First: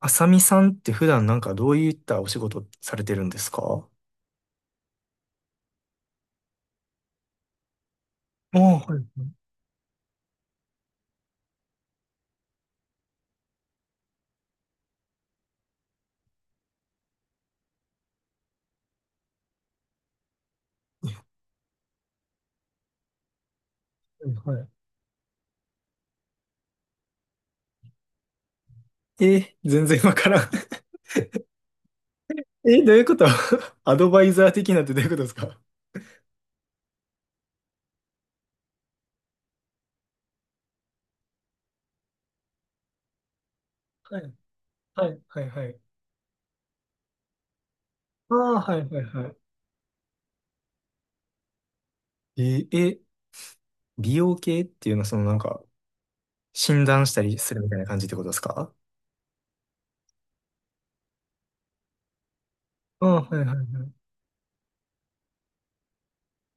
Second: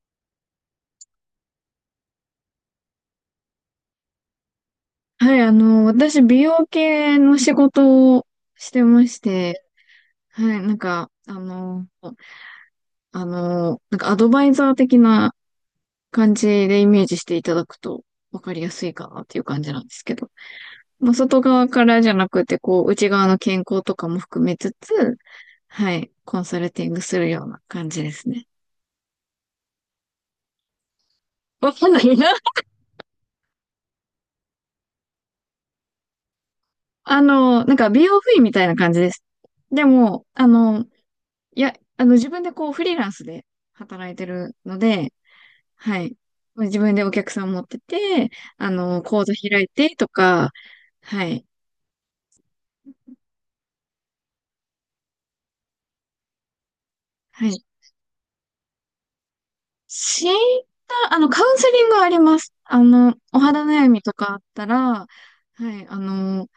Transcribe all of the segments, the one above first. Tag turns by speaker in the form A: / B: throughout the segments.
A: あさみさんって普段なんかどういったお仕事されてるんですか？
B: はい、私、美容系の仕事を
A: あ
B: し
A: あ、
B: て
A: は
B: まし
A: い、
B: て、はい、アドバイザー的な感じでイメージしていただくと分かりやすいかなっていう感じなんですけど、まあ、外側からじゃなくて、こう、内側の健康とかも
A: はい、
B: 含め
A: は
B: つつ、はい、コンサルティングするような感じですね。
A: い。えー、全然わからん。
B: わかんないな。
A: え、どういうこと？ アドバイザー的なんてどういうことですか？
B: なんか美容不意みたいな感じです。でも、あの、いや、あの、自分でこう、フリーランスで働い
A: は
B: て
A: い、
B: るの
A: は
B: で、
A: い、はい、はい。
B: はい。自分でお客さん持ってて、
A: ああ、はい、はい、
B: 講座
A: は
B: 開いてとか、はい。
A: い。えー、え、美容系っていうのはそのなんか診断したり
B: は
A: する
B: い。
A: みたいな感じってことですか？
B: 診断、カウンセリングはあります。
A: ああ、は
B: お
A: い、はい、は
B: 肌
A: い。
B: 悩みとかあったら、はい、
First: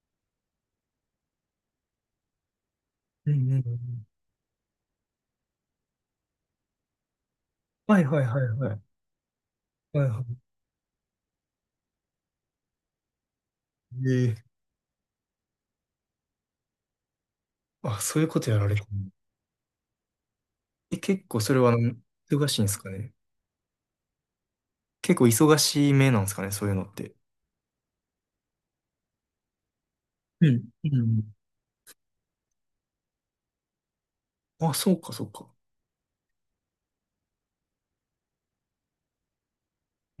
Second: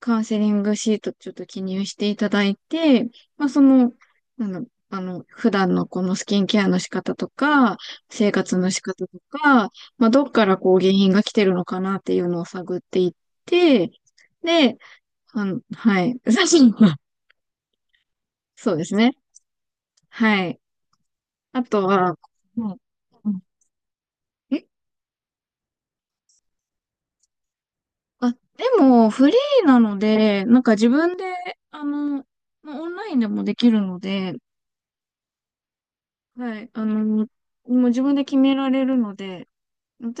B: カウンセリングシートちょっと記入していただいて、
A: うん
B: まあ、
A: うんう
B: その、
A: ん。
B: 普段のこのスキンケアの仕方とか、
A: はい、はい、
B: 生
A: はい、
B: 活の
A: はい。
B: 仕方とか、
A: はい、
B: まあ、
A: は
B: どっからこう原因が来てるのかなっていうのを探っていって、
A: い。えー、
B: で、うん、はい。写真は、
A: あ、そういうことやられ
B: そう
A: て
B: で
A: る。
B: すね。はい。
A: え、結構それ
B: あ
A: は
B: とは、
A: 忙しいんで
B: う
A: す
B: ん
A: かね？
B: うんえ
A: 結構忙しい目なんですかね、そういうのって。
B: あ、でも、フリーなので、
A: う
B: なん
A: ん。
B: か
A: う
B: 自分で、
A: ん。
B: あの、まあオンラインでもできるので、
A: あ、そうか、そうか。
B: はい、もう自分で決められるので、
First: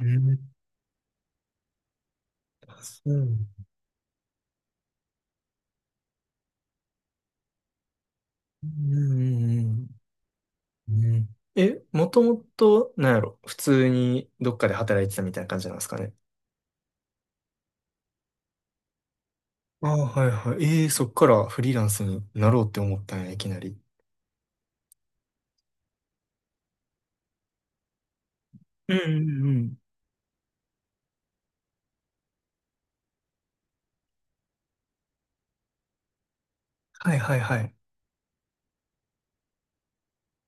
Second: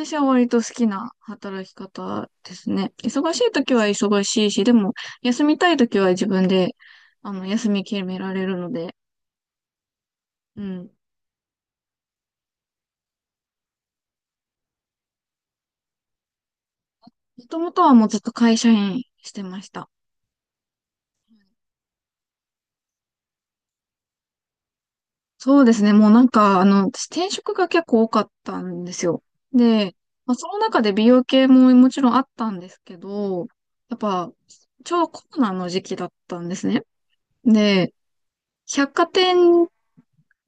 A: う
B: は
A: ん、
B: 割と好きな働き方です
A: あ
B: ね。
A: そう。
B: 忙しい時は忙しいし、でも、休みたい時は自分で、休み決められる
A: う
B: の
A: ん、
B: で、
A: うん、
B: うん。
A: うん。え、もともと、なんやろ、普通にどっかで働いてたみたいな感じなんですかね。
B: もともとはもうずっと会社員してまし
A: あ
B: た。
A: あ、はいはい。ええ、そっからフリーランスになろうって思ったんや、いきなり。
B: そうですね。もうなんか、あの、私転職が結構多かったんで
A: うん、う
B: すよ。
A: ん、うん。
B: で、まあ、その中で美容系ももちろんあったんですけど、やっぱ、ちょうどコロナの時期だったんですね。
A: はいはいはい。
B: で、百貨店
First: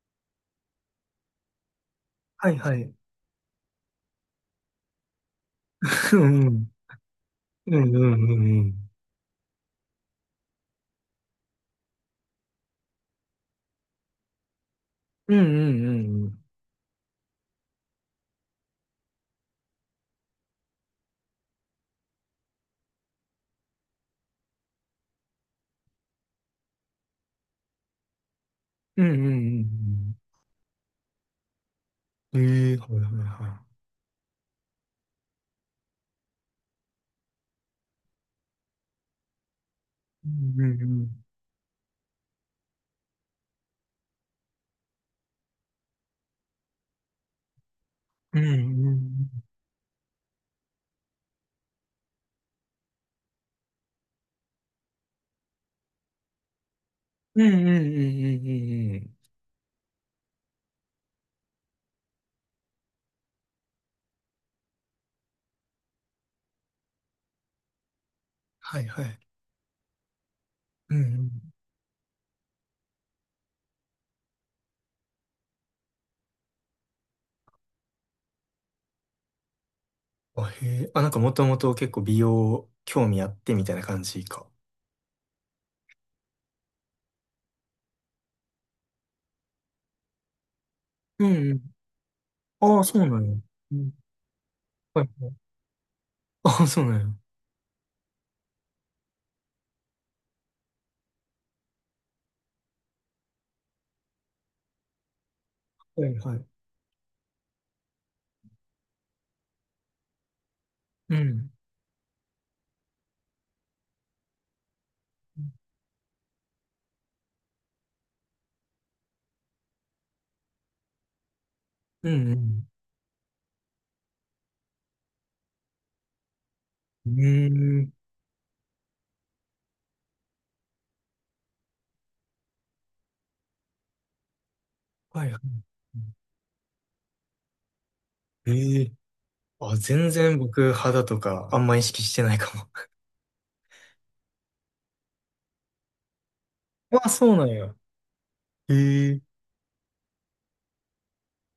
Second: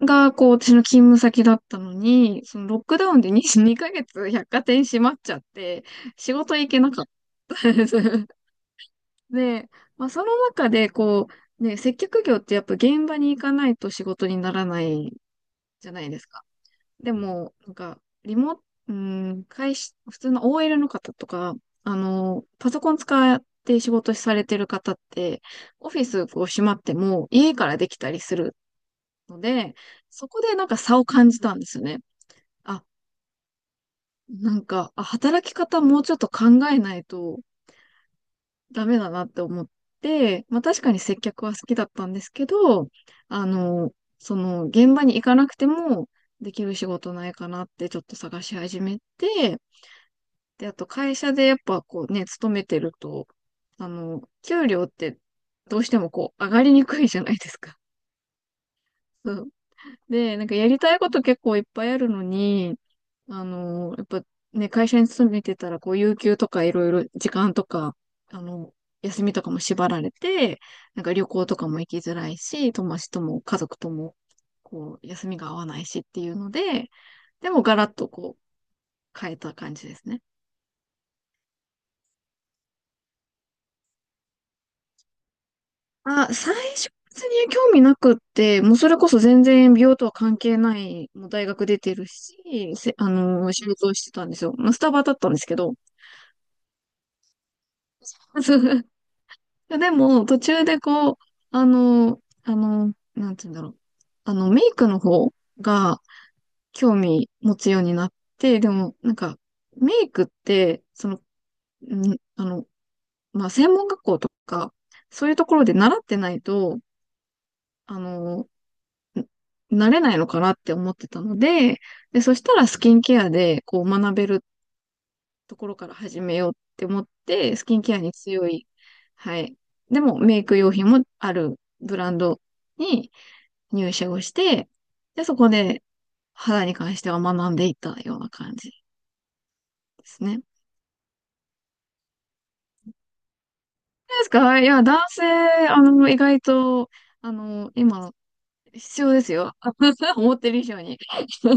B: がこう、私の勤務先だったのに、
A: は
B: そ
A: い
B: の
A: は
B: ロッ
A: い。
B: クダウンで2ヶ月百貨店閉まっちゃって、
A: う
B: 仕
A: んう
B: 事行
A: ん。
B: けなかったん
A: う
B: で
A: ん
B: す。
A: うんうん うん。
B: で、まあ、その中でこう、ね、接客業ってやっぱ現場に行かないと仕事にならない
A: うんうん
B: じ
A: う
B: ゃないで
A: んう
B: すか。
A: ん。
B: でも、なんか、リモ、うん、会社、普通の OL の方とか、パソコン使って仕事されてる方って、オフィスこう閉まっても家からできたりする
A: うんうん
B: の
A: う
B: で、
A: ん
B: そこでなんか差を感じたんですよね。
A: うん。ええ、
B: あ、
A: はいはいはい。
B: なんか、あ、働き方もうちょっと考えないとダメだなって思っ
A: う
B: て、ま
A: ん、う
B: あ確
A: ん、う
B: かに接
A: ん。
B: 客は好きだったんですけど、あの、その現場に行かなくてもできる仕事ないかなってちょっと
A: う
B: 探
A: ん、う
B: し始
A: んう
B: め
A: ん。
B: て、で、あと会社でやっぱこうね、勤めてると、給料ってどうしてもこう上がりにくいじゃない
A: うん
B: で
A: う
B: す
A: ん
B: か。
A: うんうんうんうん、
B: そう。で、なんかやりたいこと結構いっぱいあるのに、やっぱね、会社に勤めてたらこう有給とかいろいろ時間とか、あの、
A: はいはい。
B: 休みとかも縛られて、
A: うん
B: なんか
A: う
B: 旅
A: ん。
B: 行とかも行きづらいし、友達とも家族とも、こう、休みが合わないしっていうので、でもガラッとこう、変えた感じですね。
A: あ、へえ。あ、なんかもともと結構美容興味あってみたいな感じか。
B: あ、最初別に興味なくって、もうそれこそ全然美容とは関係ない、
A: う
B: もう
A: ん。う
B: 大
A: んう
B: 学
A: ん。
B: 出てるし、
A: ああ、
B: せ、
A: そう
B: あ
A: なんや。
B: のー仕
A: う
B: 事
A: ん。
B: をしてたんですよ。まあ、スタバ
A: はい
B: だっ
A: は
B: た
A: い。
B: んですけど。
A: ああ、そうなんや。
B: そう。でも、途中でこう、なんて言うんだろう。あの、メイクの方が
A: はいはい。
B: 興味持つようになって、でも、なんか、メイクって、そ
A: う
B: の、
A: ん。
B: んあの、まあ、専門学校とか、そういうところで習ってないと、あのー慣れないのかなって思ってたので、
A: う
B: で、
A: んう
B: そしたら
A: ん。
B: スキンケアでこう学べるところから始めようって思っ
A: う
B: て、スキ
A: ー
B: ン
A: ん。
B: ケアに強い、はい。でもメイク用品もあるブランドに入社をして、で、
A: はい
B: そ
A: は
B: こで肌に関しては学んでいったような
A: い。
B: 感じで
A: ええ。あ、全
B: す
A: 然
B: ね。ど
A: 僕肌とかあんま意識してないかも。
B: うですか？いや、男性、意外と、
A: ああ、そうなんや。
B: 今、
A: へ
B: 必要で
A: え。
B: すよ。思ってる以上に。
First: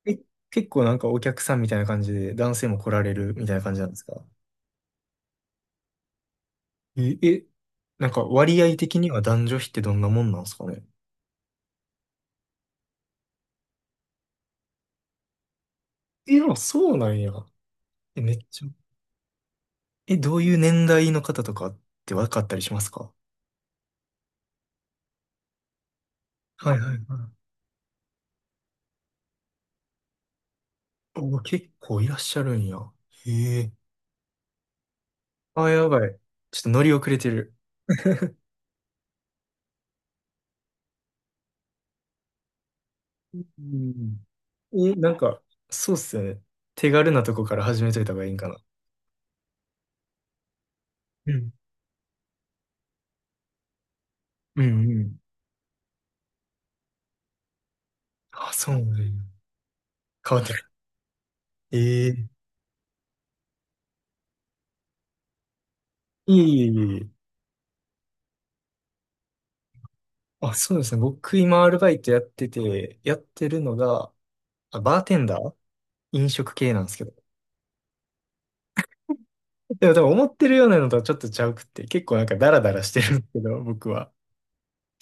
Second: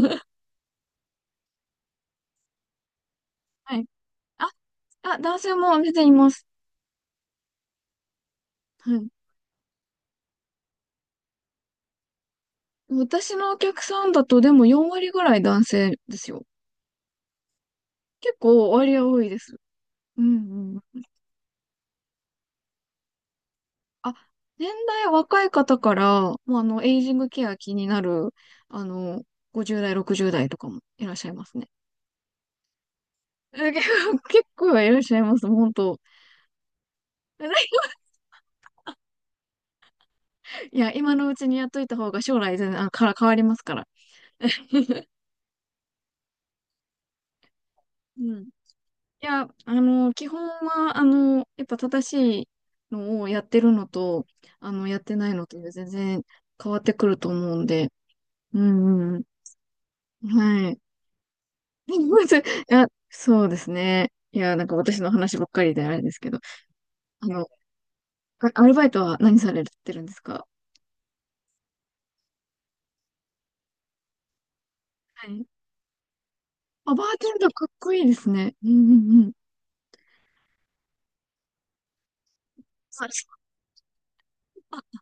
A: え、結構なんかお客さんみたいな感じで男性も来られるみたいな感
B: は
A: じな
B: い。
A: んですか？
B: あ、あ、男性も全然います。
A: え、え、なんか割合
B: は
A: 的に
B: い。
A: は男女比ってどんなもんなんですかね。
B: 私のお客さんだとでも4割ぐらい男性です
A: え、
B: よ。
A: あ、そうなんや。え、め
B: 結
A: っちゃ。
B: 構割合多いです。
A: え、
B: う
A: どういう
B: んう
A: 年
B: ん。
A: 代の方とかって分かったりしますか？
B: あ、年代若い方から、もうあ
A: はい
B: の、
A: はいは
B: エ
A: い。
B: イジングケア気になる、あの、50代、60代とかもいらっしゃい
A: お、
B: ます
A: 結
B: ね。
A: 構いらっしゃるんや。へえ。
B: 結構 結構いらっしゃいます、
A: あ、
B: 本
A: や
B: 当。
A: ばい。ちょっと乗り遅れてる。
B: いや、今のうちにやっといた方が将来全然、あ、から変わりま
A: う
B: すから。
A: ん、 え、なんか、そうっすよね。手軽なとこから始めといた方がいい
B: う
A: ん
B: ん。
A: か
B: い
A: な。
B: や、基本は、
A: うん。
B: やっぱ正しいのをやってるのと、
A: うんう
B: やっ
A: ん。
B: てないのとで全然変わってくると思うんで、
A: あ、
B: う
A: そうな
B: ん
A: ん
B: う
A: や。
B: んうん。
A: 変わってる。
B: はい。
A: え
B: まずい
A: え。
B: や、そうですね。いや、なんか私の話ばっかりであれですけど、
A: いえいえいえいえ。
B: あの、アルバイトは何されてるんですか？
A: あ、そうですね。僕今アルバイトやってて、やってるのが、あ、バーテン
B: は
A: ダ
B: い。
A: ー、飲食系なんで
B: あ、
A: す
B: バ
A: けど。
B: ーテンダーかっこいいですね。うんうんうん。
A: でも多分思ってるようなのとはちょっとちゃうくって、結構なんかダラダラしてるんです
B: あ
A: けど、僕は。
B: あ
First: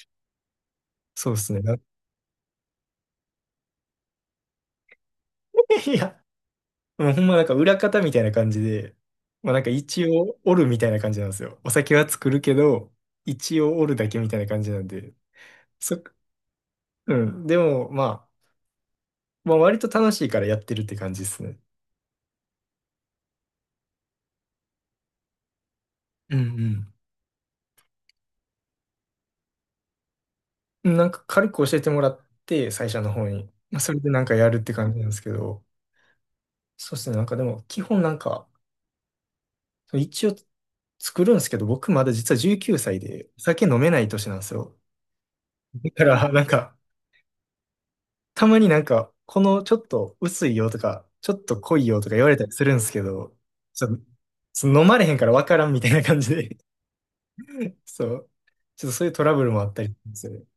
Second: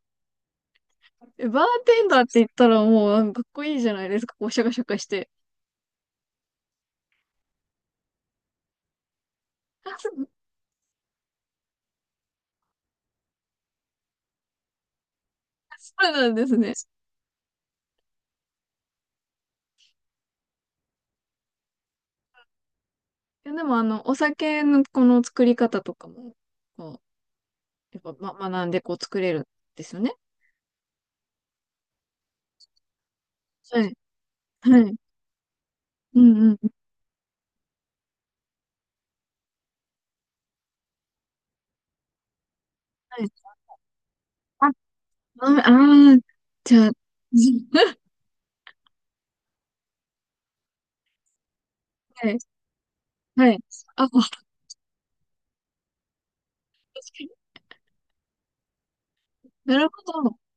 A: そうで
B: え
A: すね。
B: バー
A: なん、
B: テンダーって言ったらもう、なんかかっこいいじゃないですか。こう、シャカシャカして。
A: いや、もうほんまなんか裏方みたいな感じで、まあなんか一応 おるみたいな感じなんですよ。お酒は作るけど、一応おるだけみたいな感じなんで。
B: あ、そ
A: そ、
B: うそうなんですね。
A: うん。でもまあ、まあ割と楽しいからやってるって感じですね。
B: いやでもあの、お酒のこの作り方とかも、
A: う
B: こ
A: ん
B: う、やっぱ、ま、学んでこう作れるんですよね。
A: うん。なんか軽く教えてもらって、最初の方に。まあ
B: は
A: そ
B: い。
A: れでなんかやるって
B: は
A: 感
B: い。
A: じなんですけど、
B: うんうん。
A: そうですね。なんかでも基本なんか、一応作るんですけど、僕まだ実は19歳
B: はい。
A: で酒飲めない年なんです
B: あ、
A: よ。
B: ああ
A: だか
B: ー、
A: ら、なんか、
B: じゃあ、
A: たまになんか、このちょっと薄いよとか、ちょっと濃いよとか言わ
B: は
A: れ
B: い。
A: たりするんですけど、
B: はい。
A: ちょっ
B: あ、
A: と
B: もう確か
A: その飲まれへんからわからんみたいな感じで。
B: に。
A: そう。ちょっとそういうトラブルもあっ
B: な
A: た
B: る
A: り
B: ほ
A: す
B: ど。
A: る。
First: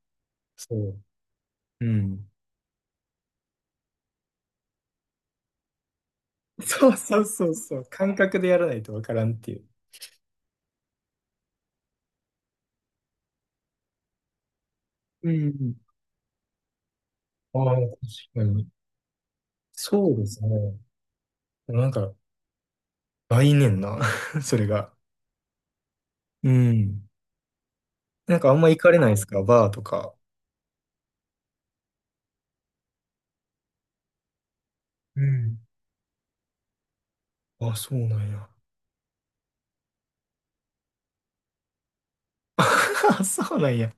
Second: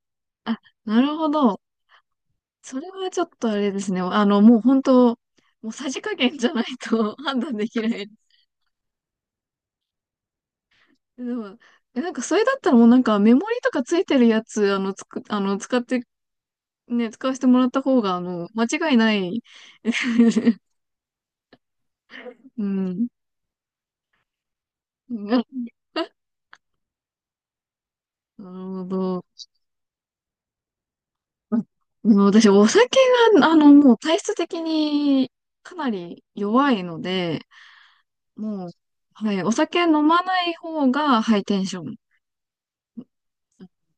B: あ、
A: そ
B: なるほど。
A: う。うん。
B: それはちょっとあれですね。もう本当、もうさじ加減じゃない
A: そう
B: と
A: そう
B: 判
A: そう
B: 断で
A: そ
B: き
A: う。
B: ない。
A: 感覚でやらないとわからんっていう。
B: でも、えなんかそれだったらもうなんかメモリとかついてるやつ、あの、つく、
A: う
B: あの、
A: ん。
B: 使ってね、使わせても
A: あ
B: らっ
A: あ、
B: た
A: 確
B: 方が、
A: かに。
B: 間違いない。
A: そうです ね。なんか、
B: うん。
A: 来年な、それが。うん。なんか
B: な
A: あ
B: る
A: んま行
B: ほ
A: かれないです
B: ど。
A: かバーとか。
B: うん私、お酒が、もう体質的
A: う
B: に
A: ん。
B: かなり弱いので、
A: あ、そうなんや。
B: もう、はい、お酒飲まない方がハイテンション。
A: そうなんや。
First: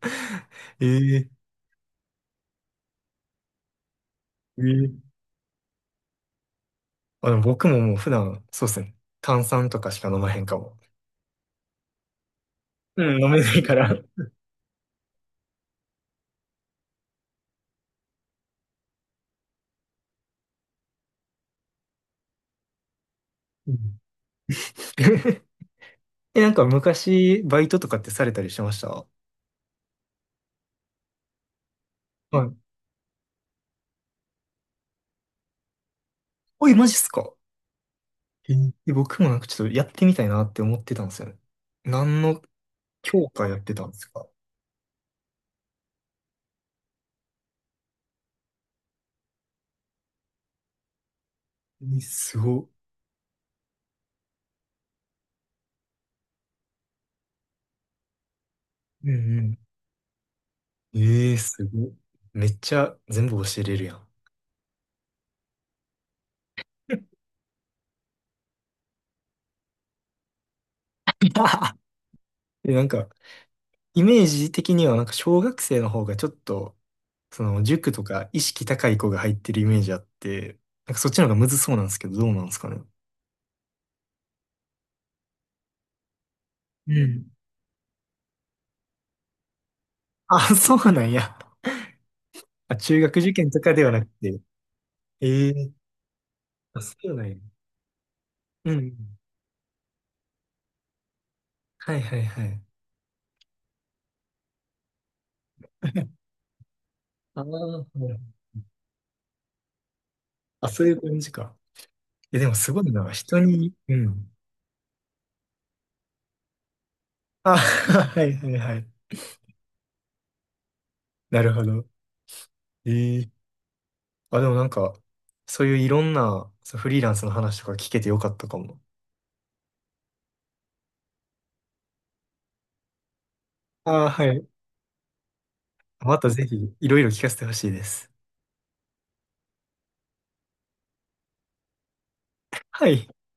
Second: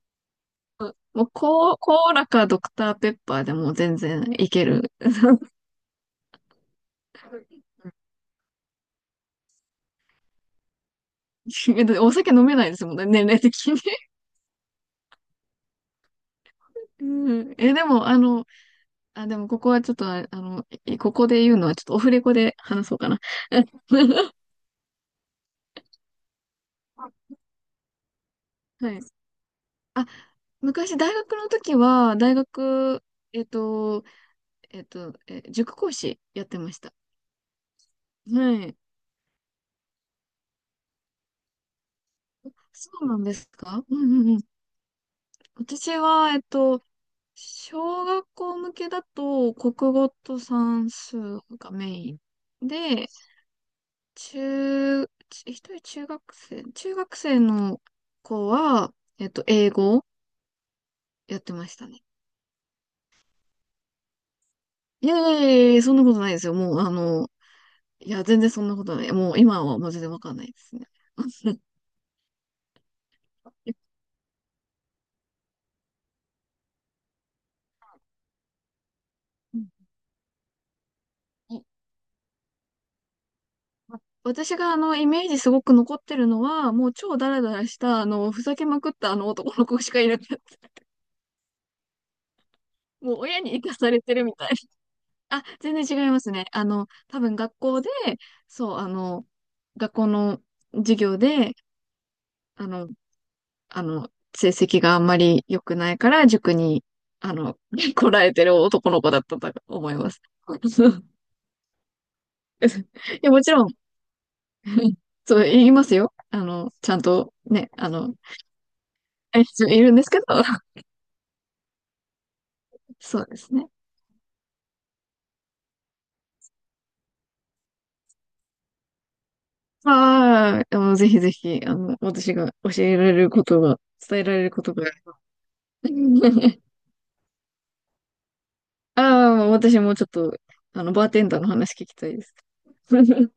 A: え
B: も
A: え、
B: う、コー、コーラかドクターペッパーでも全然い
A: え
B: ける。
A: え、あ、でも僕 ももう普段、そうですね。炭酸とかしか飲まへんかも。
B: お酒飲めないですもん
A: う
B: ね、
A: ん、
B: 年
A: 飲
B: 齢
A: めな
B: 的
A: いか
B: に。
A: ら。
B: うん、え、でも、あ、でもここはちょっとあ、えここで言うのはちょっとオフレコで話そうかな。
A: う ん。 え、なんか昔、バイトとかってされたりしてまし
B: はい。
A: た？
B: あ、昔大学の時は、大
A: はい。
B: 学、えっと、塾講師やって
A: お
B: ま
A: い、
B: し
A: マ
B: た。
A: ジっすか？え
B: はい。
A: え、僕もなんかちょっとやってみたいなって思ってたんですよね。何の
B: そうなん
A: 教
B: で
A: 科
B: す
A: やって
B: か？
A: たん
B: う
A: です
B: んう
A: か？
B: んうん。私は、えっと、小学校向けだと、国語と算数がメ
A: え、
B: イ
A: すごっ。
B: ンで、中、ち一人中学生、中学生の子は、
A: うん
B: えっ
A: う
B: と、
A: ん。
B: 英語を
A: ええ、
B: やって
A: す
B: まし
A: ご
B: た
A: っ。
B: ね。
A: めっちゃ全部教えれるやん。
B: いやいやいやいや、そんなことないですよ。もう、あの、いや、全然そんなことない。もう、今はもう全然わかんないですね。
A: で、なんか、
B: え
A: イメージ的には、なんか小学生の方がちょっと、その塾とか意識高い子が入って
B: う
A: るイ
B: ん
A: メージあって、なんかそっちの方がむず
B: い
A: そうなんですけど、どうなんですかね。
B: 私が、イメージすごく残ってるのは、も
A: う
B: う超ダ
A: ん。
B: ラダラした、あの、ふざけまくったあの男の子しかいなかっ
A: あ、
B: た。
A: そうなんや。あ、中
B: もう、
A: 学受
B: 親
A: 験
B: に
A: と
B: 生
A: か
B: か
A: で
B: さ
A: はな
B: れ
A: く
B: てるみ
A: て。
B: たい。あ、
A: ええ、
B: 全然違いますね。
A: あ、そう
B: 多
A: なん
B: 分
A: や。
B: 学校で、
A: う
B: そう、あ
A: ん。
B: の、学校の授業で、
A: はいはいはい。
B: あの、あの、成績があんまり良くないから、塾に、あ
A: あ
B: の、来
A: ー、
B: られてる男の子だったと思います。
A: あ、そういう感 じか。え、でも すご
B: い
A: いな。
B: や、
A: 人
B: もちろん、
A: に、うん。
B: そう、言いますよ。ちゃんと
A: あ、
B: ね、
A: はいはいはい。
B: えいるんですけど、
A: なるほど。
B: そう
A: え
B: で
A: え、
B: すね。
A: あ、でもなんか、そういういろんなそうフリーランスの話とか聞けてよかったかも。
B: まあ、ぜひぜひ、私が教えられることが、
A: ああ、
B: 伝え
A: は
B: られ
A: い。
B: ることが。
A: またぜ ひ、いろいろ聞かせてほしいです。
B: ああ、私もちょっと、バーテンダーの話聞きたいです。
A: はい。